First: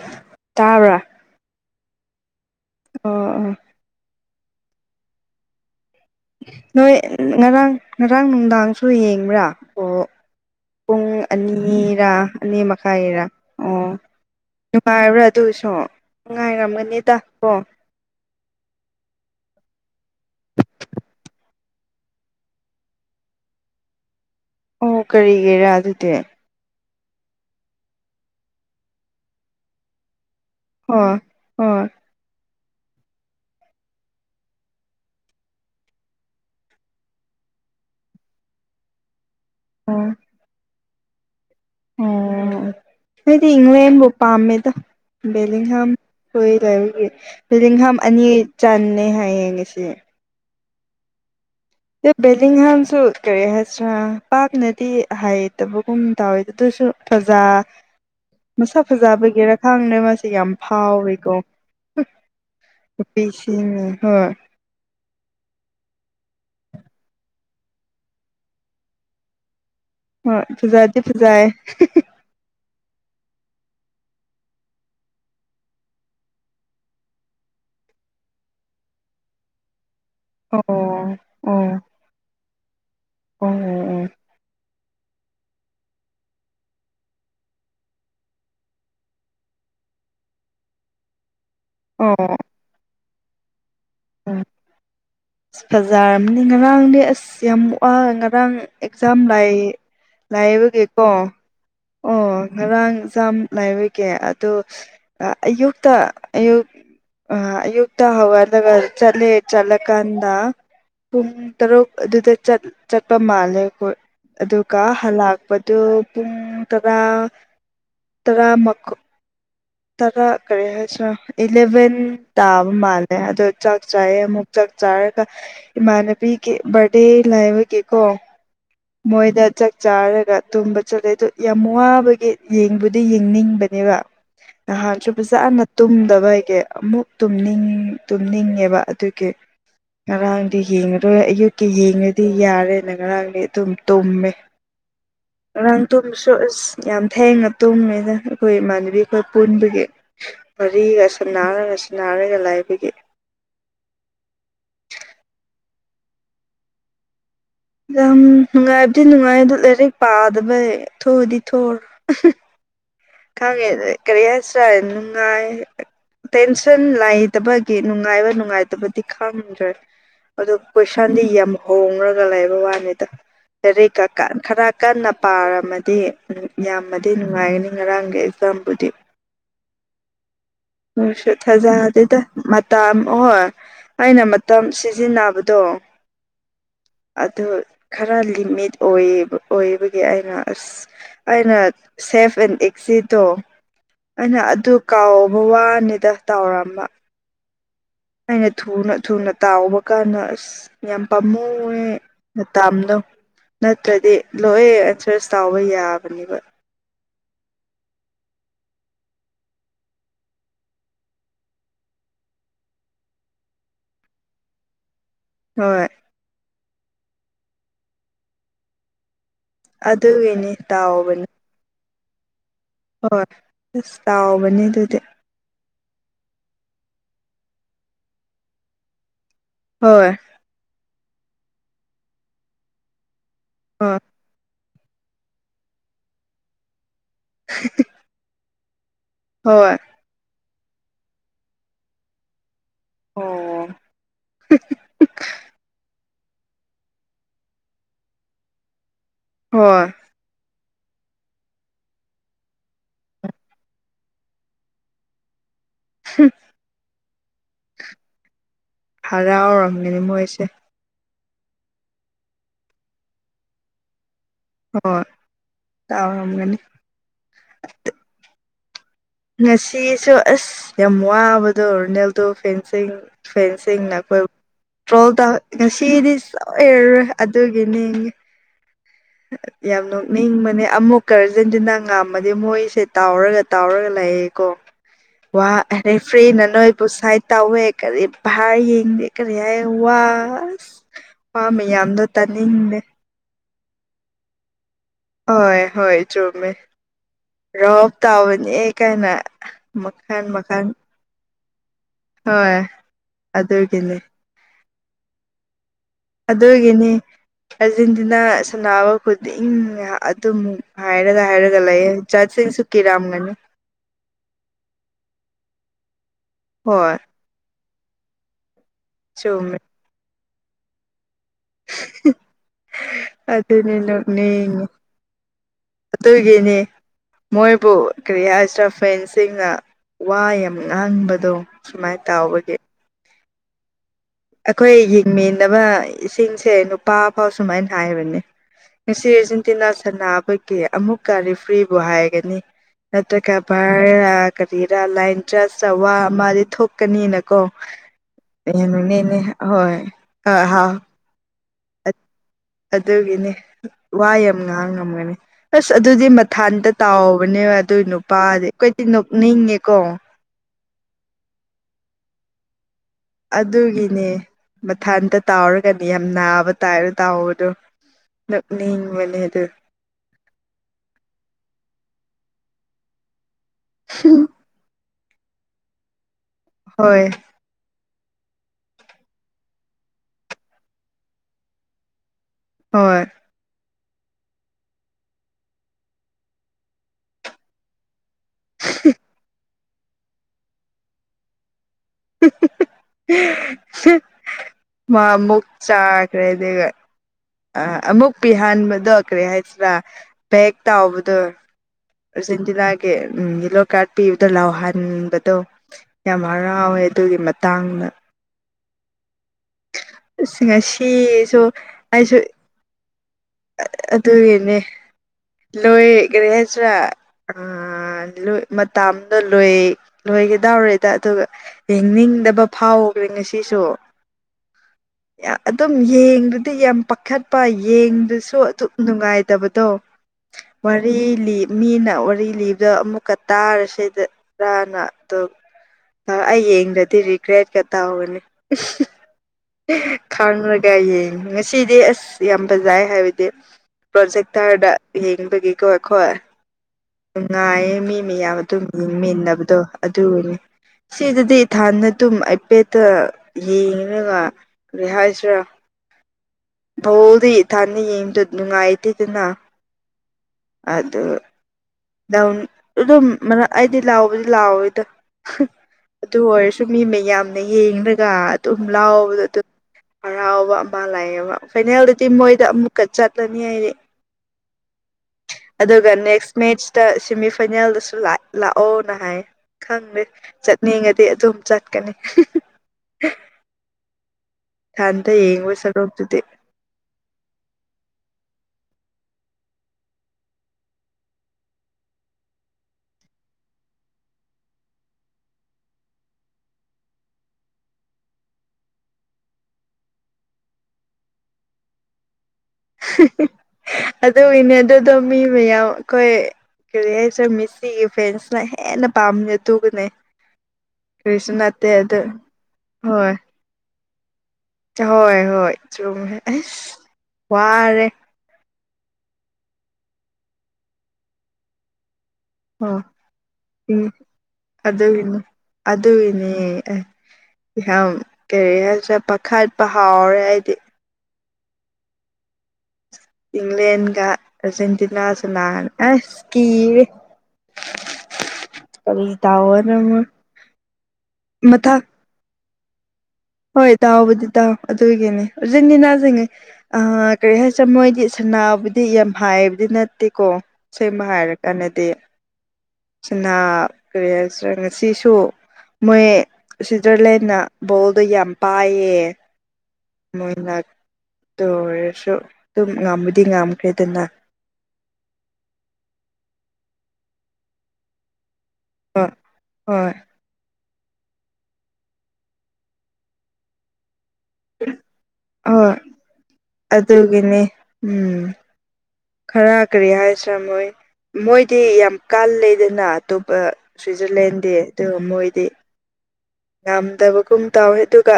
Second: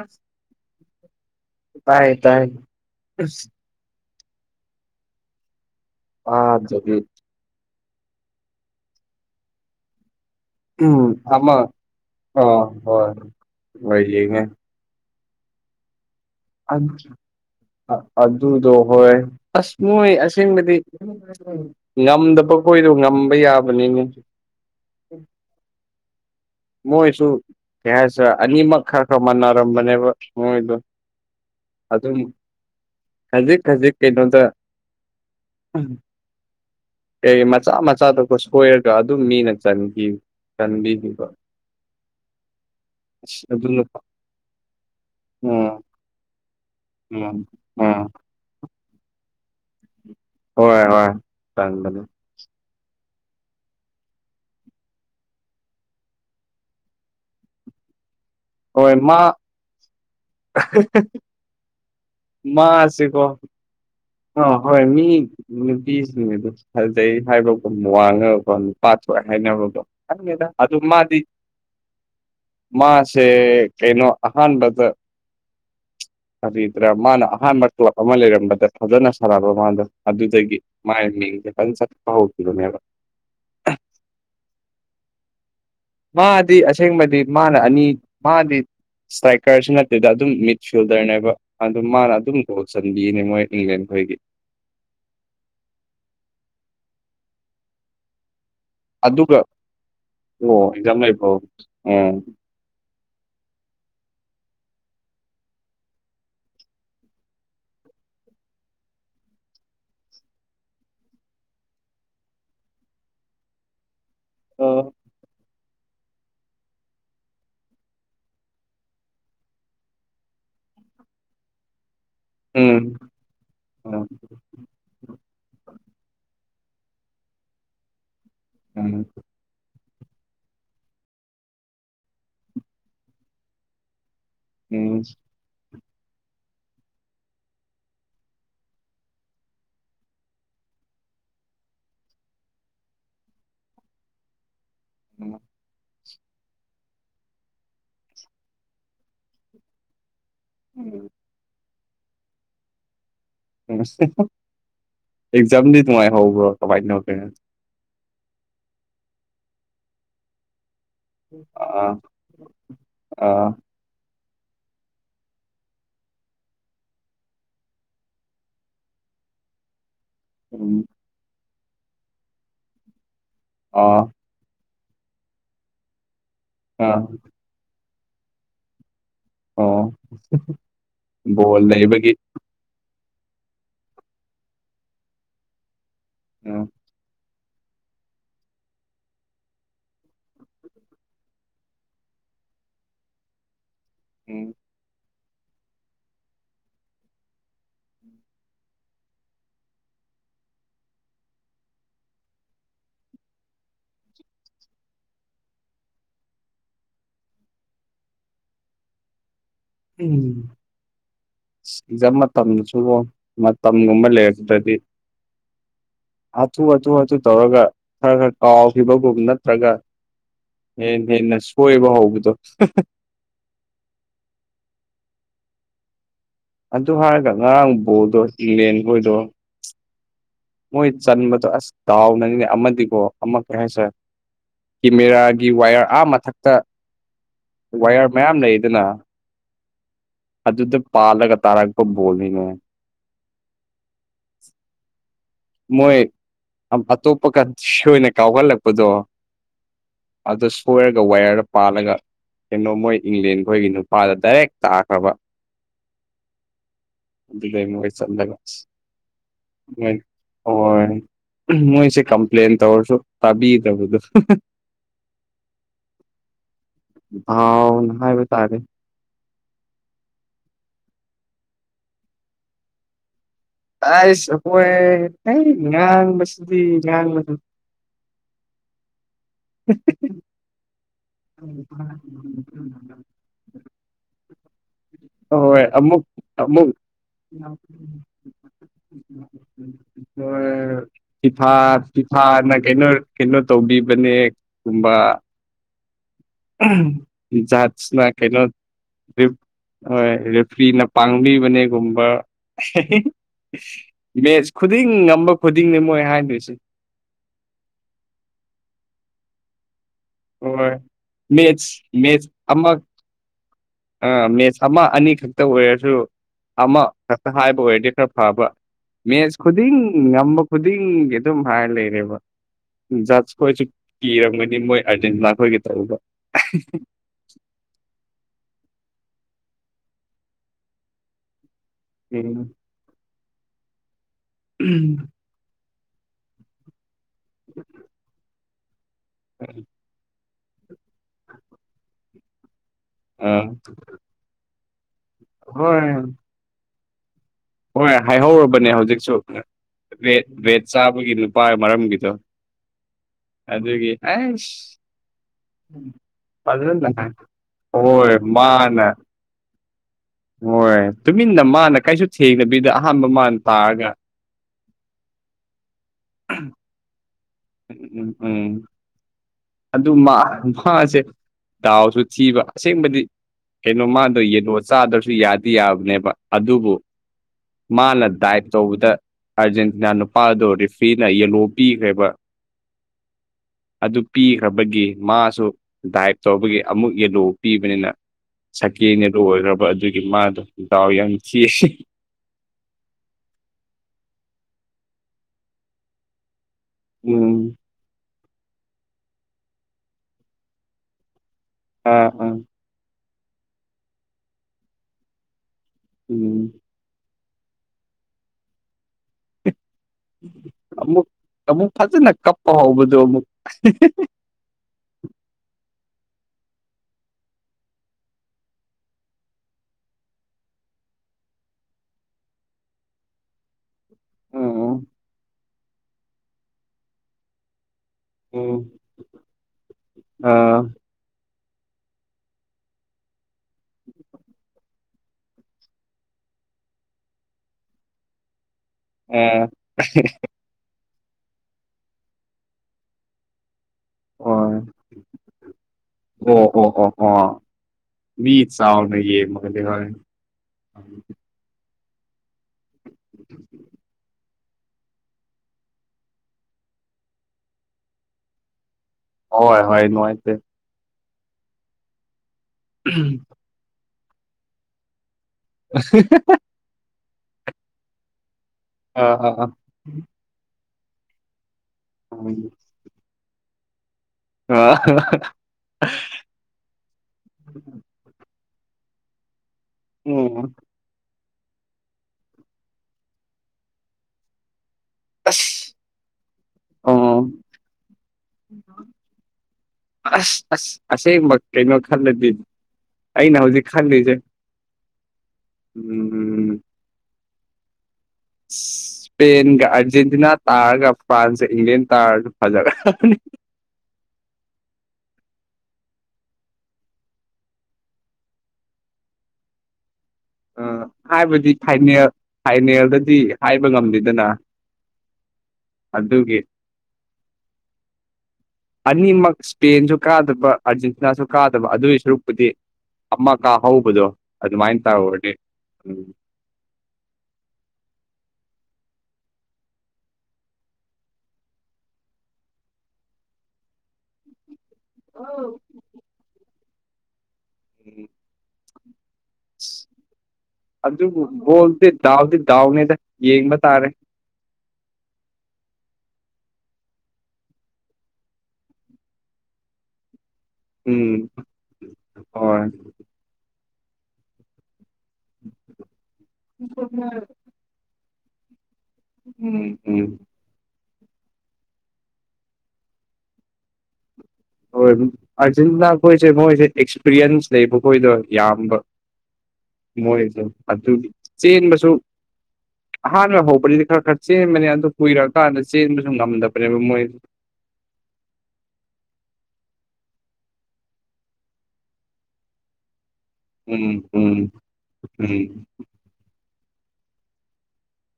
ꯑꯁ ꯇꯥꯕꯔ ꯇꯥꯏ ꯇꯥꯏ ꯑꯣ ꯑꯣ ꯅꯣꯏ ꯑꯗꯨꯗꯤ ꯉꯔꯥꯡ ꯉꯔꯥꯡ ꯅꯨꯡꯗꯥꯡꯁꯨ ꯌꯦꯡꯕ꯭ꯔꯥ ꯑꯣ ꯄꯨꯡ ꯎꯝ ꯑꯃ ꯑꯅꯤꯔꯥ ꯑ ꯑꯅꯤ ꯍꯣꯏ ꯃꯈꯥꯏꯔꯥ ꯑꯣ ꯍꯣꯏ ꯌꯦꯡꯉꯦ ꯅꯨꯡꯉꯥꯏꯕ꯭ꯔꯥ ꯑꯗꯨꯁꯨ ꯅꯨꯡꯉꯥꯏꯔꯝꯃꯅꯤꯗ ꯀꯣ ꯑ ꯑꯗꯨꯗꯣ ꯍꯣꯏ ꯑꯁ ꯃꯣꯏ ꯑꯁꯦꯡꯕꯗꯤ ꯉꯝꯗꯕꯈꯣꯏꯗꯣ ꯉꯝꯕ ꯌꯥꯕꯅꯤꯅꯦ ꯑꯣ ꯀꯔꯤꯒꯤꯔꯥ ꯑꯗꯨꯗꯤ ꯃꯣꯏꯁꯨ ꯀꯩ ꯍꯥꯏꯁꯤꯔꯥ ꯑꯅꯤꯃꯛ ꯈꯔ ꯈꯔ ꯃꯅꯥꯔꯝꯕꯅꯦꯕ ꯃꯣꯏꯗꯣ ꯍꯣ ꯍꯣꯏ ꯑꯗꯨꯝ ꯈꯖꯤꯛ ꯈꯖꯤꯛ ꯀꯩꯅꯣꯗ ꯀꯩ ꯃꯆꯥ ꯃꯆꯥꯗꯨꯗ ꯁꯣꯏꯔꯒ ꯑꯗꯨꯝ ꯃꯤꯅ ꯑꯣ ꯆꯟꯒꯤ ꯆꯟꯕꯤꯈꯤꯕ ꯑꯣ ꯑꯁ ꯈꯣꯏꯗꯤ ꯑꯗꯨ ꯏꯪꯂꯦꯟꯕꯨ ꯄꯥꯝꯃꯤꯗ ꯎꯝ ꯕꯦꯂꯤꯡꯍꯝ ꯍꯣꯏ ꯂꯩꯕꯒꯤ ꯎꯝ ꯕꯦꯂꯤꯡꯍꯝ ꯎꯝ ꯑꯅꯤ ꯆꯟꯅꯦ ꯍꯥꯏꯌꯦ ꯉꯁꯤ ꯍꯣꯏ ꯍꯣꯏ ꯆꯟꯕꯅꯦ ꯕꯦꯂꯤꯡꯍꯝꯁꯨ ꯀꯔꯤ ꯍꯥꯏꯁꯤꯔꯥ ꯄꯥꯛꯅꯗꯤ ꯍꯩꯇꯕꯒꯨꯝ ꯇꯧꯋꯦ ꯑꯗꯨꯁꯨ ꯐꯖꯥ ꯃꯁꯛ ꯍꯣꯏ ꯃꯥ ꯐꯖꯕꯒꯤꯔ ꯈꯪꯗꯦ ꯃꯥꯁꯦ ꯌꯥꯝ ꯐꯥꯎꯔꯤꯀꯣ ꯅꯨꯄꯤꯁꯤꯡ ꯍꯣꯏ ꯑ ꯍꯣꯏ ꯃꯤ ꯅꯨꯄꯤꯁꯤꯡ ꯑꯗꯨ ꯐꯖꯩ ꯍꯥꯏꯕꯒꯨꯝ ꯋꯥꯡꯉꯒꯀꯣ ꯅꯨꯄꯥ ꯊꯣꯛꯑꯦ ꯍꯥꯏꯅꯕꯒꯣ ꯍꯣꯏ ꯐꯖꯥꯗꯤ ꯐꯖꯩ ꯃꯥꯁꯦ ꯀꯩꯅꯣ ꯑꯍꯥꯟꯕꯗ ꯃꯥꯅ ꯑꯍꯥꯟꯕ ꯀꯥꯂ꯭ꯕ ꯑꯃ ꯂꯩꯔꯝꯕꯗꯨ ꯐꯖꯅ ꯁꯥꯅꯕ ꯃꯥꯗꯣ ꯑꯗꯨꯗꯒꯤ ꯑꯣ ꯃꯥꯏ ꯃꯤꯡꯁꯦ ꯑꯣ ꯐꯖ ꯆꯠꯄ ꯍꯧꯈꯤꯕꯅꯦꯕ ꯑꯣ ꯃꯥꯗꯤ ꯑꯁꯦꯡꯕꯗꯤ ꯃꯥꯅ ꯑꯅꯤ ꯃꯥꯗꯤ ꯏꯁꯇ꯭ꯔꯥꯏꯀꯔꯁꯨ ꯅꯠꯇꯦꯗ ꯑꯗꯨꯝ ꯃꯤꯗ ꯐꯤꯜꯗꯔꯅꯦꯕ ꯑꯗꯨ ꯃꯥꯅ ꯑꯣ ꯑꯗꯨꯝ ꯒꯣꯜ ꯆꯟꯕꯤꯅꯤ ꯃꯣꯏ ꯏꯪꯂꯦꯟ ꯈꯣꯏꯒꯤ ꯑꯁ ꯐꯖꯥꯔꯝꯅꯤ ꯉꯔꯥꯡꯗꯤ ꯑꯁ ꯌꯥꯝ ꯋꯥ ꯉꯔꯥꯡ ꯑꯦꯛꯖꯥꯝ ꯑꯗꯨꯒ ꯂꯩ ꯂꯩꯕꯒꯤ ꯑꯦꯛꯖꯥꯝ ꯀꯣ ꯂꯩꯕ꯭ꯔꯣ ꯑꯣ ꯉꯔꯥꯡ ꯑꯦꯛꯖꯥꯝ ꯂꯩꯕꯒꯤ ꯑꯗꯣ ꯑꯌꯨꯛꯇ ꯑꯌꯨꯛ ꯑ ꯌꯨꯛꯇ ꯍꯧꯒꯠꯂꯒ ꯆꯠꯂꯦ ꯆꯠꯂꯀꯥꯟꯗ ꯄꯨꯡ ꯇꯔꯨꯛ ꯑꯗꯨꯗ ꯆꯠ ꯆꯠꯄ ꯃꯥꯜꯂꯦ ꯑꯩꯈꯣꯏ ꯑ ꯑꯗꯨꯒ ꯍꯜꯂꯥꯛꯄꯗꯨ ꯄꯨꯡ ꯇꯔꯥ ꯇꯔꯥ ꯃꯈꯥꯢ ꯇꯔꯥ ꯀꯔꯤ ꯍꯥꯏꯁꯤꯔꯥ ꯏꯂꯦꯚꯦꯟ ꯇꯥꯕ ꯎꯝ ꯃꯥꯜꯂꯦ ꯑꯗꯣ ꯆꯥꯛ ꯎꯝ ꯆꯥꯏꯌꯦ ꯑꯃꯨꯛ ꯆꯥꯛ ꯆꯥꯔꯒ ꯏꯃꯥꯟꯅꯕꯤꯒꯤ ꯕꯥꯔꯗꯦ ꯂꯥꯏꯕꯒꯤꯀꯣ ꯎꯝ ꯃꯣꯏꯗ ꯆꯛ ꯆꯥꯔꯒ ꯇꯨꯝꯕ ꯆꯠꯂꯦ ꯑꯗꯨ ꯌꯥꯝ ꯋꯥꯕꯒꯤ ꯌꯦꯡꯕꯨꯗꯤ ꯌꯦꯡꯅꯤꯡꯕꯅꯦꯕ ꯎꯝ ꯅꯍꯥꯟꯁꯨ ꯐꯖꯅ ꯇꯨꯝꯗꯕꯒꯤ ꯑꯃꯨꯛ ꯇꯨꯝꯅꯤꯡ ꯇꯨꯝꯅꯤꯡꯉꯦꯕ ꯑꯗꯨꯒꯤ ꯉꯔꯥꯡꯗꯤ ꯌꯦꯡꯉꯔꯣꯏ ꯑꯌꯨꯛꯀꯤ ꯌꯦꯡꯉꯗꯤ ꯌꯥꯔꯦꯅ ꯉꯔꯥꯡꯗꯤ ꯑꯗꯨꯝ ꯇꯨꯝꯃꯦ [unintelligible] ꯉꯔꯥꯡ ꯇꯨꯝꯕꯁꯨ ꯑꯁ ꯌꯥꯝ ꯊꯦꯡꯅ ꯇꯨꯝꯃꯦꯗ ꯑꯩꯈꯣꯏ ꯏꯃꯥꯟꯅꯕꯤ ꯈꯣꯏ ꯄꯨꯟꯕꯒꯤ ꯋꯥꯔꯤꯒ ꯎꯝ ꯁꯟꯅꯥꯔꯒ ꯁꯟꯅꯥꯔꯒ ꯂꯩꯕꯒꯤ ꯑꯦꯛꯖꯥꯝꯗꯤ ꯅꯨꯡꯉꯥꯏꯍꯧꯕ꯭ꯔꯣ ꯀꯃꯥꯏ ꯇꯧꯒꯦ ꯌꯥꯝ ꯅꯨꯡꯉꯥꯏꯕꯗꯤ ꯅꯨꯡꯉꯥꯏ ꯑꯗꯨ ꯂꯥꯏꯔꯤꯛ ꯄꯥꯗꯕꯩ ꯊꯣꯛꯕꯗꯤ ꯊꯣꯛꯑꯔꯣꯢ ꯑꯥ ꯑꯥ ꯈꯪꯉꯦ ꯀꯔꯤ ꯍꯥꯏꯁꯤꯔ ꯅꯨꯡꯉꯥꯏ ꯇꯦꯟꯁꯟ ꯂꯩꯥꯏꯇꯕꯒꯤ ꯅꯨꯡꯉꯥꯏꯕ ꯅꯨꯡꯉꯥꯏꯇꯕꯗꯤ ꯈꯪꯗ꯭ꯔꯦ ꯑꯗꯨ ꯎꯝ ꯀꯣꯏꯁꯟꯗꯤ ꯌꯥꯝ ꯍꯣꯡꯔꯒ ꯂꯩꯕ ꯋꯥꯅꯤꯗ ꯑꯥ ꯂꯩꯔꯤꯛꯀ ꯈꯔ ꯀꯟꯅ ꯄꯥꯔꯝꯃꯗꯤ ꯑꯥ ꯌꯥꯝꯃꯗꯤ ꯅꯨꯡꯉꯥꯏꯒꯅꯤ ꯉꯔꯥꯡꯒꯤ ꯑꯦꯛꯖꯥꯝ ꯕꯨꯗꯤ ꯑꯣ ꯃꯣꯏꯁꯨ ꯕꯣꯜ ꯂꯩꯕꯒꯤ ꯊꯖꯥꯗꯦꯗ ꯃꯇꯝ ꯑꯍꯣꯏ ꯑꯩꯅ ꯃꯇꯝ ꯁꯤꯖꯤꯟꯅꯕꯗꯣ ꯑꯝ ꯑꯗꯨ ꯈꯔ ꯂꯤꯃꯤꯠ ꯑꯣꯏꯕ ꯑꯣꯏꯕꯒꯤ ꯑꯩꯅ ꯑꯁ ꯑꯩꯅ ꯁꯦꯐ ꯑꯦꯟ ꯑꯦꯛꯖꯤꯠꯇꯣ ꯑꯩꯅ ꯎꯝ ꯑꯗꯨ ꯀꯥꯎꯕ ꯋꯥꯅꯤꯗ ꯇꯥꯎꯔꯝꯕ ꯑꯩꯅ ꯊꯨꯅ ꯊꯨꯅ ꯇꯥꯎꯕ ꯀꯥꯟꯗ ꯑꯁ ꯌꯥꯝ ꯄꯥꯝꯃꯨꯋꯦ ꯃꯇꯥꯝꯗꯣ ꯅꯠꯇ꯭ꯔꯗꯤ ꯂꯣꯏ ꯑꯟꯁꯔꯁ ꯇꯥꯎꯕ ꯌꯥꯕꯅꯦꯕ ꯎꯝ ꯁꯤꯖꯥꯝ ꯃꯇꯝꯗꯁꯨ ꯃꯇꯝꯒꯨꯝꯕ ꯂꯩꯔꯛꯇꯔ꯭ꯗꯤ ꯍꯣꯏ ꯍꯥꯊꯨ ꯍꯥꯊꯨ ꯍꯥꯊꯨ ꯇꯧꯔꯒ ꯈꯔ ꯈꯔ ꯀꯥꯎꯈꯤꯕꯒꯨꯝꯅ ꯇ꯭ꯔꯒ ꯑꯗꯨꯒꯤꯅꯤ ꯃꯦꯟꯅ ꯇꯥꯎꯕꯅꯤ ꯃꯦꯟꯅ ꯁꯣꯏꯕ ꯍꯧꯕꯗꯣ [unintelligible] ꯍꯣꯏ ꯏꯁ ꯇꯥꯎꯕꯅꯦ ꯑꯗꯨꯗꯤ ꯑꯗꯨ ꯍꯥꯏꯔꯒ ꯉꯔꯥꯡ ꯕꯣꯜꯗꯣ ꯏꯪꯂꯦꯟ ꯍꯣꯏꯗꯣ ꯍꯣꯏ ꯃꯣꯏ ꯆꯥꯅꯤꯡꯕꯗꯣ ꯑꯁ ꯇꯥꯎꯅ ꯑꯃꯗꯤꯀꯣ ꯑꯃ ꯀꯩ ꯍꯥꯏꯁꯦ ꯍꯣꯏ ꯀꯦꯃꯦꯔꯥꯒꯤ ꯋꯥꯌꯔ ꯑꯥ ꯃꯊꯛꯇ ꯋꯥꯌꯔ ꯃꯌꯥꯝ ꯂꯩꯗꯅ ꯍꯣꯏ ꯑꯗꯨꯗ ꯄꯥꯜꯂꯒ ꯇꯥꯔꯒ ꯕꯣꯜꯅꯤꯅꯦ ꯑꯣ [unintelligible] ꯃꯣꯏ ꯑꯇꯣꯞꯄ ꯀꯟꯇ꯭ꯔꯤ ꯑꯣꯏꯅ ꯀꯥꯎꯒꯠꯂꯛꯄꯗꯣ ꯍꯣꯏ ꯑꯗꯨꯗ ꯁꯣꯏꯔꯒ ꯋꯥꯌꯔꯗ ꯄꯥꯜꯂꯒ ꯀꯩꯅꯣ ꯃꯣꯏ ꯏꯪꯂꯦꯟ ꯈꯣꯏꯒꯤ ꯅꯨꯄꯥꯗ ꯗꯥꯏꯔꯦꯛ ꯇꯥꯛꯈ꯭ꯔꯕ [unintelligible] ꯑꯗꯨꯗ ꯆꯠꯂꯒ ꯍꯔꯥꯎꯔꯝꯒꯅꯤ [unintelligible] ꯃꯣꯏꯁꯦ ꯍꯣꯏ ꯃꯣꯏꯁꯦ ꯀꯝꯄ꯭ꯂꯦꯟ ꯇꯧꯔꯁꯨ ꯇꯥꯕꯤꯗꯕꯗꯣ [unintelligible] ꯍꯣꯏ ꯇꯥꯎꯔꯝꯒꯅꯤ ꯗꯥꯎꯟ ꯍꯥꯏꯕ ꯇꯥꯔꯦ ꯃꯦꯁꯤꯁꯨ ꯑꯁ ꯌꯥꯝ ꯋꯥꯕꯗꯣ ꯔꯣꯅꯦꯜꯗꯣ ꯐꯦꯟꯁꯤꯡ ꯐꯦꯟꯁꯤꯡꯅ ꯑꯩꯈꯣꯏ ꯇ꯭ꯔꯣꯜ ꯇ ꯑꯩ ꯉꯁꯤꯗꯤ ꯉꯥꯡꯕꯁꯤꯗꯤ ꯁꯣꯏꯔꯔꯣꯏ ꯉꯥꯡꯕꯁꯤ ꯑꯗꯨꯒꯤꯅꯦ ꯌꯥꯝ ꯅꯣꯛꯅꯤꯡꯕꯅꯦ ꯑꯃꯨꯛ ꯀꯥꯔꯖꯦꯟꯇꯤꯅꯥ ꯉꯥꯝꯃꯗꯤ ꯃꯣꯏꯁꯦ ꯇꯥꯎꯔꯒ ꯇꯥꯎꯔꯒ ꯂꯥꯛꯑꯦꯀꯣ ꯋꯥ ꯍꯣꯏ ꯑꯦꯔꯦ ꯑꯃꯨꯛ ꯐ꯭ꯔꯤ ꯅ ꯑꯃꯨꯛ ꯅꯣꯏꯕꯨ ꯁꯥꯏꯠ ꯇꯧꯋꯦ ꯀꯔꯤ ꯚꯥꯔ ꯌꯦꯡꯗꯦ ꯀꯔꯤ ꯍꯥꯏꯌꯦ ꯋꯥ ꯑꯁ ꯍꯣꯏ, ꯋꯥ ꯐꯤꯐꯥ ꯃꯌꯥꯝꯗꯣ ꯐꯤꯐꯥꯅ ꯇꯥꯅꯤꯡꯗꯦ ꯀꯩꯅꯣ ꯀꯩꯅꯣ ꯇꯧꯕꯤꯕꯅꯦ ꯀꯨꯝꯕ ꯍꯣꯏ ꯍꯣꯏ ꯆꯨꯝꯃꯦ ꯔꯣꯞ ꯖꯍꯖꯅ ꯀꯩꯅꯣ ꯇꯥꯕꯅꯦ ꯀꯥꯏꯅ ꯔꯤꯞ ꯍꯣꯏ ꯃꯈꯜ ꯃꯈꯜ ꯔꯦꯐ꯭ꯔꯤꯅ ꯄꯥꯡꯕꯤꯕꯅꯦꯒꯨꯝꯕ ꯑꯗꯨꯒꯤꯅꯦ ꯃꯦꯁ ꯈꯨꯗꯤꯡ ꯉꯝꯕ ꯈꯨꯗꯤꯡꯅꯦ ꯃꯣꯏ ꯍꯥꯏꯗꯣꯏꯁꯦ ꯑꯗꯨꯒꯤꯅꯤ ꯑꯥꯔꯖꯦꯟꯇꯤꯅꯥ ꯁꯥꯟꯅꯕ ꯈꯨꯗꯤꯡ ꯉꯥꯏꯍꯥꯛ ꯑꯗꯨꯝ ꯍꯣꯏ ꯍꯥꯏꯔꯒ ꯍꯥꯏꯔꯒ ꯂꯩꯌꯦ ꯃꯦꯠꯆ ꯃꯦꯠꯆ ꯆꯖꯥꯠꯁꯤꯡꯁꯨ ꯑꯃ ꯀꯤꯔꯥꯝꯒꯅꯤ ꯑꯥ ꯃꯦꯠꯁ ꯑꯃ ꯑꯅꯤꯈꯛꯇ ꯑꯣꯏꯔꯁꯨ ꯑꯃ ꯍꯣꯏ ꯍꯥꯏꯕ ꯑꯣꯏꯔꯗꯤ ꯈꯔ ꯐꯕ ꯃꯦꯠꯁ ꯆꯨꯝꯃꯦ ꯈꯨꯗꯤꯡ ꯉꯝꯕ ꯈꯨꯗꯤꯡꯒꯤ ꯁꯨꯝ ꯍꯥꯏꯔ ꯂꯩꯔꯦꯕ ꯖꯥꯠ ꯈꯣꯏꯁꯨ ꯑꯗꯨꯅꯤ ꯀꯤꯔꯝꯒꯅꯤ ꯅꯣꯛꯅꯤꯡꯉꯤ ꯃꯣꯏ ꯑꯥꯔꯖꯦꯟꯇꯤꯅꯥ ꯈꯣꯏꯒ ꯇꯒ ꯑꯗꯨꯒꯤꯅꯤ [unintelligible] ꯃꯣꯏꯕꯨ ꯀꯔꯤ ꯍꯥꯏ ꯏꯁꯇꯥ꯭ꯔꯐꯦꯟꯁꯤꯡꯅ ꯋꯥ ꯌꯥꯝ ꯉꯥꯡꯍꯟꯕꯗꯣ ꯁꯨꯃꯥꯏꯅ ꯇꯥꯎꯕꯒꯤ ꯎꯝ ꯑꯩꯈꯣꯏ ꯌꯦꯡꯃꯤꯟꯅꯕ ꯏꯁꯤꯡꯁꯦ ꯅꯨꯄꯥ ꯐꯥꯎ ꯁꯨꯃꯥꯏꯅ ꯍꯥꯏꯕꯅꯦ ꯉꯁꯤ ꯑꯔꯖꯦꯟꯇꯤꯅꯥ ꯁꯅꯥꯅꯕꯒꯤ ꯑꯃꯨꯛꯀ ꯔꯤꯐ꯭ꯔꯤꯕꯨ ꯍꯥꯏꯒꯅꯤ ꯅꯠꯇ꯭ꯔꯒ ꯑꯥ ꯚꯔ ꯀꯔꯤꯔꯥ ꯂꯥꯏꯟ ꯍꯣꯏ ꯆ꯭ꯔꯁꯋꯥ ꯑꯃꯗꯤ ꯊꯣꯛꯀꯅꯤꯅ ꯍꯣꯏ ꯍꯥꯏꯍꯧꯔꯕꯅꯦ ꯍꯧꯖꯤꯛꯁꯨ ꯍꯣꯏ ꯔꯦ ꯑꯥ ꯔꯦꯠ ꯍꯥꯎ ꯆꯥꯕꯒꯤ ꯅꯨꯄꯥ ꯃꯔꯝꯒꯤꯗꯣ ꯑꯗꯨꯒꯤꯅꯤ ꯑꯗꯨꯒꯤ ꯋꯥ ꯌꯥꯝ ꯑꯩꯁ ꯉꯥꯡꯉꯝꯒꯅꯤ ꯑꯁ ꯑꯗꯨꯗꯤ ꯃꯊꯥꯟꯇ ꯐꯖꯅ ꯍꯥꯏ ꯇꯥꯎꯕꯅꯦꯕ ꯑꯗꯨ ꯍꯣꯏ ꯅꯨꯄꯥꯗꯤ ꯑꯩꯈꯣꯏ ꯃꯥꯅ ꯅꯣꯛꯅꯤꯡꯉꯦꯀꯣ ꯍꯣꯏ ꯇꯨꯃꯤꯟꯅ ꯃꯥꯅ ꯀꯩꯁꯨ ꯊꯦꯡꯅꯕꯤꯗ ꯑꯍꯥꯟꯕ ꯃꯥꯅ ꯇꯥꯔꯒ ꯑꯗꯨꯒꯤꯅꯦ ꯃꯊꯟꯇ ꯇꯥꯎꯔꯒꯅꯤ ꯌꯥꯝ ꯅꯥꯕ ꯇꯥꯏꯔ ꯇꯥꯎꯕꯗꯣ ꯎꯝ ꯎꯝ ꯅꯛꯅꯤ ꯃ‌ꯣꯛꯅꯤꯡꯕꯅꯤ ꯑꯗꯨ ꯑꯗꯨ ꯃꯥꯁꯦ ꯗꯥꯎꯁꯨ ꯊꯤꯕ ꯑꯁꯦꯡꯕꯗꯤ ꯀꯩꯅꯣ ꯃꯥꯗꯣ ꯌꯦꯅꯣ ꯆꯥꯗ꯭ꯔꯁꯨ ꯌꯥꯗꯤ ꯌꯥꯕꯅꯦꯕ ꯑꯗꯨꯕꯨ ꯍꯣꯏ ꯃꯥꯅ ꯗꯥꯏꯠ ꯇꯧꯕꯗ ꯑꯥꯔꯖꯦꯟꯇꯤꯅꯥ ꯅꯨꯄꯥꯗꯣ ꯔꯤꯐꯤꯅ ꯌꯦꯂꯣ ꯄꯤꯈ꯭ꯔꯦꯕ ꯍꯣꯏ ꯑꯗꯨ ꯄꯤꯈ꯭ꯔꯕꯒꯤ ꯃꯥꯁꯨ ꯗꯥꯏꯞ ꯇꯧꯕꯒꯤ ꯑꯃꯨꯛ ꯌꯦꯂꯨ ꯄꯤꯕꯅꯤꯅ ꯁꯀꯦꯟ ꯌꯦꯂꯣ ꯑꯣꯏꯈ꯭ꯔꯕ ꯑꯗꯨꯒꯤ ꯃꯥꯗꯣ ꯗꯥꯎ ꯌꯥꯝ ꯊꯤ [unintelligible] ꯃꯥꯃꯨꯛ ꯆꯥꯈ꯭ꯔꯦꯗꯨꯒ ꯎꯝ ꯑ ꯑꯃꯨꯛ ꯄꯤꯍꯟꯕꯗꯣ ꯀꯔꯤ ꯍꯥꯏꯁꯤꯔꯥ ꯕꯦꯛ ꯇꯥꯎꯕꯗꯣ ꯑꯥ ꯑꯥ ꯑꯔꯖꯦꯟꯇꯤꯅꯥꯒꯤ ꯎꯝ ꯌꯦꯂꯣ ꯀꯥꯔꯠ ꯄꯤꯕꯗꯣ ꯂꯥꯎꯍꯟꯕꯗꯣ꯫ ꯌꯥꯝ ꯎꯝ ꯍꯔꯥꯎꯋꯦ ꯑꯗꯨꯒꯤ ꯃꯇꯥꯡꯗ꯫ ꯑꯁ ꯑꯃꯨꯛ ꯉꯁꯤꯁꯨ ꯑꯃꯨꯛ ꯐꯖꯅ ꯑꯩꯁꯨ ꯀꯞꯄ ꯍꯧꯕꯗꯣ ꯑꯃꯨꯛ꯫ ꯑꯗꯨꯒꯤꯅꯦ ꯂꯣꯏ ꯀꯔꯦ ꯍꯥꯏꯁꯤꯔꯥ ꯑꯥ ꯂꯣꯏ ꯃꯇꯝꯗꯨ ꯂꯣꯏꯒꯗꯧꯔꯦꯗ ꯑꯗꯨꯒ ꯌꯦꯡꯅꯤꯡꯗꯕ ꯐꯥꯎꯈ꯭ꯔꯦ ꯉꯁꯤꯁꯨ꯫ [unintelligible] ꯑꯗꯨꯝ ꯌꯦꯡꯕꯗꯤ ꯌꯥꯝ ꯄꯥꯈꯠꯄ ꯌꯦꯡꯗ ꯁꯨ ꯎꯝ ꯑꯗꯨꯝ ꯅꯨꯡꯉꯥꯏꯇꯕꯗꯣ ꯑꯥ ꯋꯥ ꯔꯤ ꯂꯤ ꯃꯤꯅ ꯋꯥꯔꯤ ꯂꯤꯕꯗꯣ ꯑꯃꯨꯛꯀ ꯇꯥꯔꯁꯤꯗꯔꯥꯅ ꯑꯗꯨ ꯒ ꯑꯩ ꯌꯦꯡꯗ꯭ꯔꯗꯤ ꯔꯤꯒ꯭ꯔꯦꯠꯀ ꯇꯧꯒꯅꯤ ꯑ ꯈꯥꯡꯉꯒ ꯌꯦꯡ ꯉꯁꯤꯗꯤ ꯑꯁ ꯌꯥꯝ ꯐꯖꯥꯏ ꯍꯥꯏꯕꯗꯤ ꯍꯣꯏ ꯄ꯭ꯔꯣꯖꯦꯛꯇꯔꯗ ꯌꯦꯡꯕꯒꯤꯀꯣ ꯈꯣꯏ꯫ ꯑꯣ ꯑꯣ ꯑꯣ ꯑꯣ ꯅꯨꯡꯉꯥꯏꯌꯦ ꯃꯤ ꯃꯌꯥꯝ ꯑꯗꯨꯝ ꯆꯥꯎꯅ ꯌꯦꯡꯃꯤꯟꯅꯕꯗꯣ ꯌꯦꯡꯕꯒꯗꯤ ꯍꯣꯏ ꯑꯗꯨꯅꯦ꯫ ꯁꯤꯗꯗꯤ ꯏꯊꯥꯟꯗ ꯑꯗꯨꯝ ꯑꯥꯏꯄꯦꯠꯇ ꯌꯦꯡꯂꯒꯥ ꯀꯔꯤ ꯍꯥꯏꯁꯤꯔꯥ꯫ ꯕꯣꯜꯗꯤ ꯏꯊꯟꯗ ꯌꯦꯡꯕꯗꯨ ꯅꯨꯡꯉꯥꯏꯇꯦꯗꯅ꯫ ꯍꯣꯏ ꯍꯣꯏ ꯅꯨꯡꯉꯥꯏꯇꯦ꯫ ꯑꯗꯨ [unintelligible] ꯑꯗꯨꯝ ꯑꯩꯗꯤ ꯂꯥꯎꯕꯗꯤ ꯂꯥꯎꯋꯦꯗ ꯑꯗꯨ ꯑꯣꯏꯔ ꯁꯨ ꯃꯤ ꯃꯌꯥꯝꯅ ꯌꯦꯡꯂꯥꯒ ꯑꯗꯨꯝ ꯑꯥ ꯂꯥꯎꯕꯗꯣ ꯑꯥ ꯑꯗꯨ꯫ ꯑꯥ ꯍꯔꯥꯎꯕ ꯑꯃ ꯂꯩꯑꯦꯕ ꯐꯥꯏꯅꯦꯜꯗꯗꯤ ꯑꯥ ꯃꯣꯏꯗ ꯑꯃꯨꯛꯀ ꯆꯠꯂꯅꯤ ꯑꯩꯗꯤ꯫ ꯑꯗꯨꯒꯥ ꯅꯦꯛꯁ ꯃꯦꯁ ꯇ ꯁꯦꯃꯤꯐꯥꯏꯅꯦꯜꯗꯁꯨ ꯂꯥꯛꯑꯣꯅ ꯍꯥꯏ ꯈꯪꯗꯦ ꯎꯝ ꯆꯠꯅꯤꯡꯉꯗꯤ ꯑꯗꯨꯝ ꯆꯠ ꯀꯅꯤ ꯏꯊꯥꯟꯗ ꯌꯦꯡꯕ ꯑꯁ ꯁꯔꯨꯛ ꯇꯨꯗꯤ꯫ ꯑꯣ ꯑꯁ ꯑꯁ ꯑꯁꯦꯡꯕ ꯀꯩꯅꯣ ꯈꯜꯂꯗꯤ꯫ ꯑꯩꯅ ꯍꯧꯖꯤꯛ ꯈꯜꯂꯤꯁꯦ ꯎꯝ ꯏꯁꯄꯦꯟꯒ ꯑꯥꯔꯖꯦꯟꯇꯤꯅꯥ ꯇꯥꯔꯒ ꯐ꯭ꯔꯥꯟꯁ ꯏꯪꯂꯦꯟ ꯇꯥꯔꯁꯨ ꯐꯖ [unintelligible] ꯑꯗꯨꯒꯤꯅꯦ ꯑꯗꯨꯗꯣ ꯃꯤ ꯃꯌꯥꯝ ꯑꯩꯈꯣꯏ ꯀꯔꯤ ꯍꯥꯏꯁꯤꯔꯥ ꯃꯤꯁꯤꯒꯤ ꯐꯦꯟꯁꯅ ꯍꯦꯟꯅ ꯄꯥꯝꯕꯅꯦ ꯑꯗꯨꯒꯅꯦ ꯑ ꯀꯔꯤꯁꯨ ꯍꯥꯏꯕꯗꯤ ꯅꯠꯇꯦ ꯑꯗꯨ ꯐꯥꯏꯅꯦꯜ ꯍꯣꯏ ꯐꯥꯏꯅꯦꯜꯗꯗꯤ ꯍꯥꯏꯕ ꯉꯝꯗꯦꯗꯅ꯫ ꯍꯣꯏ ꯍꯣꯏ ꯆꯨꯝ ꯑꯗꯨꯒꯤ ꯑꯁ ꯋꯥꯔꯦ꯫ ꯑꯅꯤꯃꯛ ꯏꯁꯄꯦꯟꯁꯨ ꯀꯥꯗꯕ ꯑꯥꯔꯖꯦꯟꯇꯤꯅꯥꯁꯨ ꯀꯥꯗꯕ ꯑꯗꯨꯒꯤ ꯁꯔꯨꯛ ꯗꯤ ꯑꯣ ꯑꯃ ꯀꯥ ꯍꯧꯕꯗꯣ ꯑꯗꯨꯃꯥꯏꯅ ꯇꯧꯔꯗꯤ ꯎꯝ ꯑꯗꯨꯅꯦ ꯑꯦ ꯌꯥꯝ ꯀꯔꯤ ꯍꯥꯏꯁꯤꯔ ꯄꯥꯈꯠꯄ ꯍꯥꯎꯔꯦ ꯑꯩꯗꯤ ꯏꯪꯂꯦꯟꯒ ꯑꯔꯖꯦꯟꯇꯤꯅꯥ ꯁꯅꯥ ꯑꯁ ꯀꯤꯔꯦ ꯎꯝ ꯀꯔꯤ ꯑꯗꯨꯕꯨ [unintelligible] ꯃꯊꯛ ꯕꯣꯜꯗꯤ ꯗꯥꯎꯗꯤ ꯗꯥꯎꯅꯦꯗ꯫ ꯌꯦꯡꯕ ꯍꯣꯏ ꯇꯥꯔꯦ ꯗꯥꯎꯕꯨꯗꯤ ꯗꯥꯎ ꯑꯗꯨꯒꯤꯅꯦ ꯑꯔꯒꯦꯟꯇꯤꯅꯥ ꯁꯤꯡꯉ ꯑ ꯀꯔꯤ ꯍꯥꯏꯁꯤꯔꯥ ꯃꯣꯏꯗꯤ ꯁꯟꯅꯥꯕꯗꯤ ꯌꯥꯝ ꯍꯥꯏꯕꯗꯤ ꯅꯠꯇꯦꯀꯣ ꯁꯦꯝꯕ ꯎꯝ ꯍꯥꯏꯔ ꯀꯥꯟꯗꯗꯤ ꯍꯣꯏ ꯁꯟꯅꯥ ꯀꯔꯤ ꯍꯥꯏꯁꯤꯔꯥ ꯉꯁꯤꯁꯨ ꯃꯣꯏ ꯁ꯭ꯋꯤꯖꯔꯂꯦꯟꯅ ꯕꯣꯜ ꯑꯗꯨ ꯌꯥꯝ ꯄꯥꯏꯌꯦ ꯎꯝ ꯎꯝ ꯃꯣꯏꯅ ꯇꯣꯏꯔꯁꯨ ꯑꯗꯨꯝ ꯉꯝꯕꯗꯤ ꯉꯝꯈ꯭ꯔꯦꯗꯅ ꯍꯣꯏ ꯑꯥꯔꯖꯦꯟꯇꯤꯅꯥ ꯈꯣꯏꯁꯦ ꯃꯣꯏꯁꯦ ꯑꯦꯛꯁꯄꯤꯔꯤꯌꯦꯟꯁ ꯂꯩꯕꯈꯣꯏꯗꯣ ꯌꯥꯝꯕ ꯄ ꯍꯣꯏ ꯃꯣꯏꯗꯣ ꯑꯗꯨꯒꯤ ꯆꯦꯟꯕꯁꯨ ꯑꯍꯥꯟꯕ ꯍꯧꯕꯅꯤꯅ ꯈꯔ ꯈꯔ ꯆꯦꯟꯕꯅꯦ ꯑꯗꯨ ꯀꯨꯏꯔꯛꯀꯥꯟꯗ ꯍꯣꯏ ꯆꯦꯟꯕꯁꯨ ꯉꯝꯗꯕꯅꯦꯕ ꯃꯣꯏ ꯑꯗꯨꯒꯤꯅꯤ ꯎꯝ ꯈꯔ ꯀꯔꯤ ꯍꯥꯏꯁ꯭ꯔꯥ ꯃꯣꯏ ꯃꯣꯏꯗꯤ ꯌꯥꯝ ꯀꯜꯂꯦꯗꯅ ꯑꯇꯣꯞꯄ ꯎꯝ ꯎꯝ ꯁ꯭ꯋꯤꯖꯔꯂꯦꯟꯗꯤ ꯑꯗꯨꯒ ꯃꯣꯏꯗꯤ ꯎꯝ ꯉꯝꯗꯕꯒꯨꯝ ꯇꯧꯋꯦ ꯑꯗꯨꯒ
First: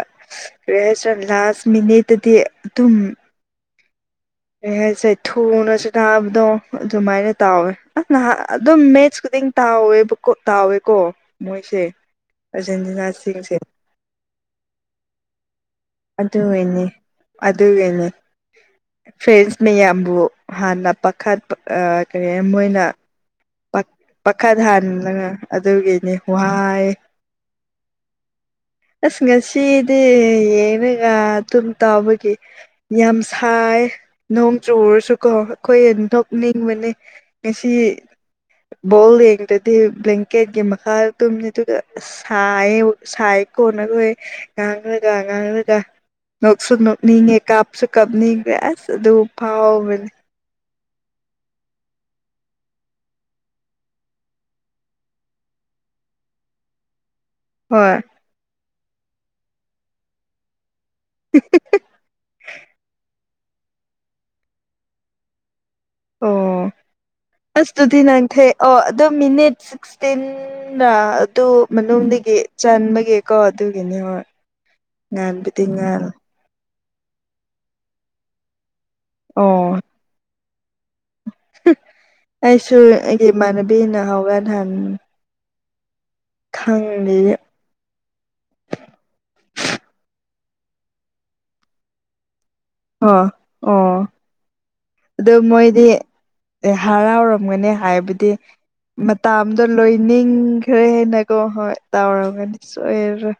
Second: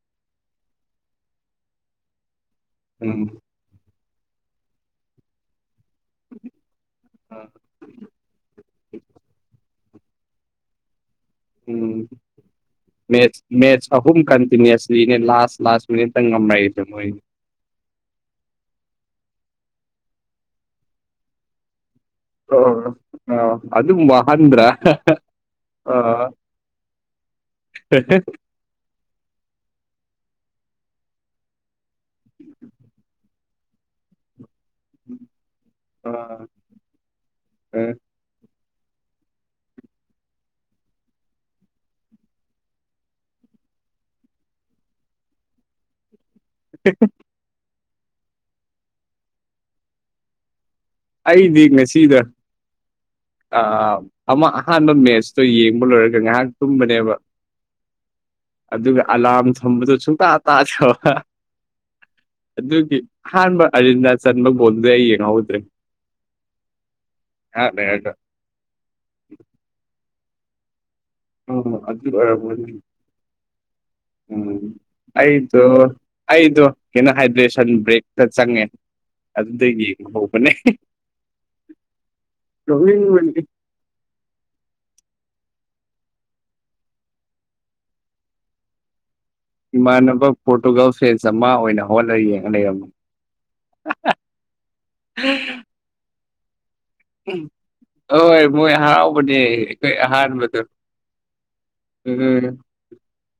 ꯀꯔꯤ ꯍꯥꯏꯁꯤꯔꯥ ꯂꯥꯁ ꯃꯤꯅꯤꯠꯇꯗꯤ ꯑꯗꯨꯝ ꯎꯝ ꯀꯩ ꯍꯥꯏꯁꯦ ꯊꯨꯅ ꯁꯟꯅꯥꯕꯗꯣ ꯑꯗꯨꯃꯥꯏꯅ ꯇꯧꯋꯦ ꯑꯁ ꯅꯍꯥꯟ ꯑꯗꯨꯝ ꯃꯦꯠꯁ ꯈꯨꯗꯤꯡ ꯇꯥꯎꯋꯦꯕꯀꯣ ꯇꯥꯎꯋꯦꯀꯣ ꯃꯣꯏꯁꯦ ꯎꯝ ꯃꯦꯠꯁ ꯑꯥꯔꯖꯦꯟꯇꯤꯅꯥꯁꯤꯡꯁꯦ ꯃꯦꯁꯠ ꯑꯍꯨꯝ ꯀꯟꯇꯤꯅꯨꯁꯂꯤ ꯂꯥꯁ ꯂꯥꯁ ꯃꯤꯅꯤꯠꯇ ꯉꯝꯃꯛꯏꯗꯣ ꯑꯗꯨꯒꯤꯅꯦ ꯃꯣꯏ ꯑꯗꯨꯒꯤꯅꯦ ꯐꯦꯟꯁ ꯃꯌꯥꯝꯕꯨ ꯍꯥꯟꯅ ꯄꯥꯈꯠ ꯑꯥ ꯀꯔꯤ ꯃꯣꯏꯅ ꯑꯣ ꯑꯗꯨꯝ ꯄꯥꯈꯠ ꯋꯥꯍꯟꯗ꯭ꯔꯥ ꯍꯥ ꯍꯥ ꯍꯥꯟꯅ ꯑꯗꯨꯒꯤꯅꯤ ꯑꯣ ꯋꯥꯏ ꯍꯦ ꯍꯦ ꯑꯁ ꯉꯁꯤꯗꯤ ꯌꯦꯡꯔꯒ ꯑꯗꯨꯨꯝ ꯇꯥꯎꯕꯒꯤ ꯌꯥꯝ ꯁꯥꯏ ꯅꯣꯡ ꯆꯨꯨꯔꯁꯨꯀꯣ ꯑꯩꯈꯣꯏ ꯑ ꯅꯣꯛꯅꯤꯡꯕꯅꯤ ꯉꯁꯤ ꯕꯣꯜ ꯌꯦꯡꯗꯗꯤ ꯕ꯭ꯂꯀꯦꯠꯒꯤ ꯃꯈꯥꯗ ꯇꯨꯝ ꯅꯤ ꯑꯗꯨꯒꯥ ꯁꯥꯏ ꯁꯥꯏ ꯌꯦꯀꯣꯅ ꯑꯩꯈꯣꯏ ꯉꯥꯡꯔꯒ ꯉꯥꯡꯔꯒ ꯅꯣꯛꯁꯨ ꯅꯣꯛꯅꯤꯡꯉꯦ ꯀꯥꯞꯁꯨ ꯀꯥꯞꯅꯤꯡꯈ꯭ꯔꯦ ꯑꯁ ꯑꯗꯨ ꯐꯥꯎꯕꯅꯦ ꯑꯩꯗꯤ ꯉꯁꯤꯗꯣ ꯑꯥ ꯑꯃ ꯑꯍꯥꯟꯕ ꯃꯦꯠꯁꯇꯣ ꯌꯦꯡꯕ ꯂꯣꯏꯔꯒ ꯉꯥꯏꯍꯥꯛ ꯇꯨꯝꯕꯅꯦꯕ ꯍꯣꯏ ꯑꯗꯨꯒ ꯑꯂꯥꯔꯝ ꯊꯝꯕꯗꯣ ꯁꯨꯡꯇꯥ ꯇꯥꯗ꯭ꯔꯕ ꯑꯗꯨꯒꯤ ꯑꯍꯥꯟꯕꯥ ꯑꯔꯖꯦꯟꯇꯤꯅꯥ ꯆꯟꯕ ꯒꯣꯜꯗꯨꯗꯤ ꯑꯩ ꯌꯦꯡꯍꯧꯗ꯭ꯔꯦ ꯑꯣ ꯉꯥꯏꯍꯥꯛ ꯑꯁ ꯑꯗꯨꯗꯤ ꯂꯩꯔꯒ ꯅꯪ ꯊꯦ ꯑꯣ ꯑꯗꯨ ꯃꯤꯅꯤꯠ ꯁꯤꯛꯁꯇꯤꯟꯅ ꯑꯗꯨꯨ ꯎꯝ ꯑꯗꯨ ꯃꯅꯨꯡꯗꯒꯤ ꯑꯣꯏꯔꯝꯒꯅꯤ ꯆꯟꯕꯒꯤꯀꯣ ꯑꯗꯨꯒꯤꯅꯤ ꯍꯣꯏ ꯎꯝ ꯑꯩꯗꯣ ꯉꯥꯟꯕꯨꯗꯤ ꯉꯥꯜꯂ ꯑꯩꯗꯣ ꯀꯩꯅꯣ ꯍꯥꯏꯗ꯭ꯔꯦꯁꯟ ꯕ꯭ꯔꯦꯛꯇ ꯆꯪꯉꯦ ꯑꯗꯨꯗꯩ ꯌꯦꯡ ꯍꯧꯕꯅꯦ ꯍ ꯑꯩꯁꯨ ꯑꯩꯒꯤ ꯅꯣꯛꯅꯤꯡꯕꯅꯤ ꯏꯃꯥꯟꯅꯕꯤꯅ ꯍꯧꯒꯠ ꯍꯟ ꯈꯪꯗꯦꯌꯦ ꯏꯃꯥꯟꯅꯕ ꯄꯣꯔꯇꯨꯒꯜ ꯐꯦꯟꯁ ꯑꯃ ꯑꯣꯏꯅ ꯍꯣꯠꯂꯒ ꯌꯦꯡꯉ ꯂꯩꯔꯝꯃꯦ ꯑꯣ ꯑꯣ ꯑꯗꯨ ꯃꯣꯏꯗꯤ ꯑꯦ ꯍꯔꯥꯎꯔꯝꯒꯅꯤ ꯍꯥꯏꯕꯗꯤ ꯍꯣꯏ ꯃꯣꯏ ꯍꯔꯥꯎꯕꯅꯦ ꯃꯇꯥꯝꯗꯣ ꯑꯩꯈꯣꯏ ꯑꯍꯥꯟꯕꯗꯣ ꯂꯣꯏꯅꯤꯡꯈ꯭ꯔꯦ ꯍꯥꯏꯅꯀꯣ ꯍꯣꯏ ꯎꯝ ꯇꯥꯎꯔꯝꯒꯗꯤ ꯁꯣꯏꯔꯔꯣꯏ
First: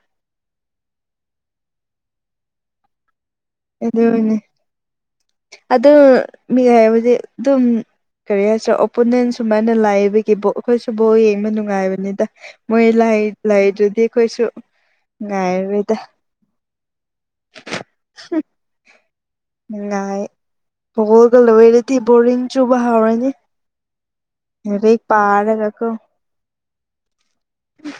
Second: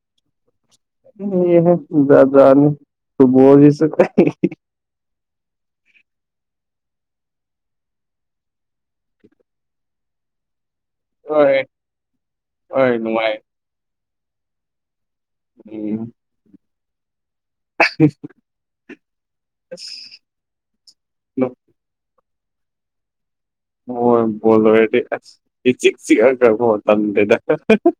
ꯅꯣꯛꯅꯤꯡꯉꯤ ꯍꯦ ꯖꯥꯠ ꯖꯥꯠꯅꯤ ꯐꯨꯠꯕꯣꯜꯁꯤꯁꯨ ꯑꯗꯨꯅꯦ [unintelligible] ꯑꯗꯨ ꯃꯤꯍꯩꯕꯗꯤ ꯑꯗꯨꯝ ꯀꯔꯤ ꯍꯥꯏꯁꯔ ꯑꯣꯄꯣꯅꯦꯟ ꯁꯨꯃꯥꯏꯅ ꯂꯥꯏꯕꯒꯤꯕꯨ ꯑꯩꯈꯣꯏꯁꯨ ꯕꯣꯜ ꯌꯦꯡꯕ ꯍꯣꯏ ꯅꯨꯡꯉꯥꯏꯕꯅꯤꯗ ꯃꯣꯏ ꯍꯣꯏ ꯂꯩ ꯅꯨꯡꯉꯥꯏ ꯂꯥꯏꯇ꯭ꯔꯗꯤ ꯑꯩꯈꯣꯏꯁꯨ ꯉꯥꯏꯔꯣꯏꯗ ꯎꯝ ꯍꯨꯝ ꯅꯨꯡꯉꯥꯏ ꯑꯁ ꯕꯣꯜꯒ ꯂꯣꯏꯔꯗꯤ ꯕꯣꯔꯤꯡ ꯆꯨꯕ ꯍꯧꯔꯅꯤ ꯃꯣꯏ ꯕꯣꯜ ꯂꯣꯏꯔꯗꯤ ꯂꯥꯏꯔꯤꯛ ꯑꯁ ꯄꯥꯔꯒꯀꯣ ꯏꯆꯤꯛ ꯆꯤꯛꯑꯒ ꯀꯣ ꯇꯟꯒ꯭ꯔꯦꯗ ꯑꯍꯥ ꯍꯥ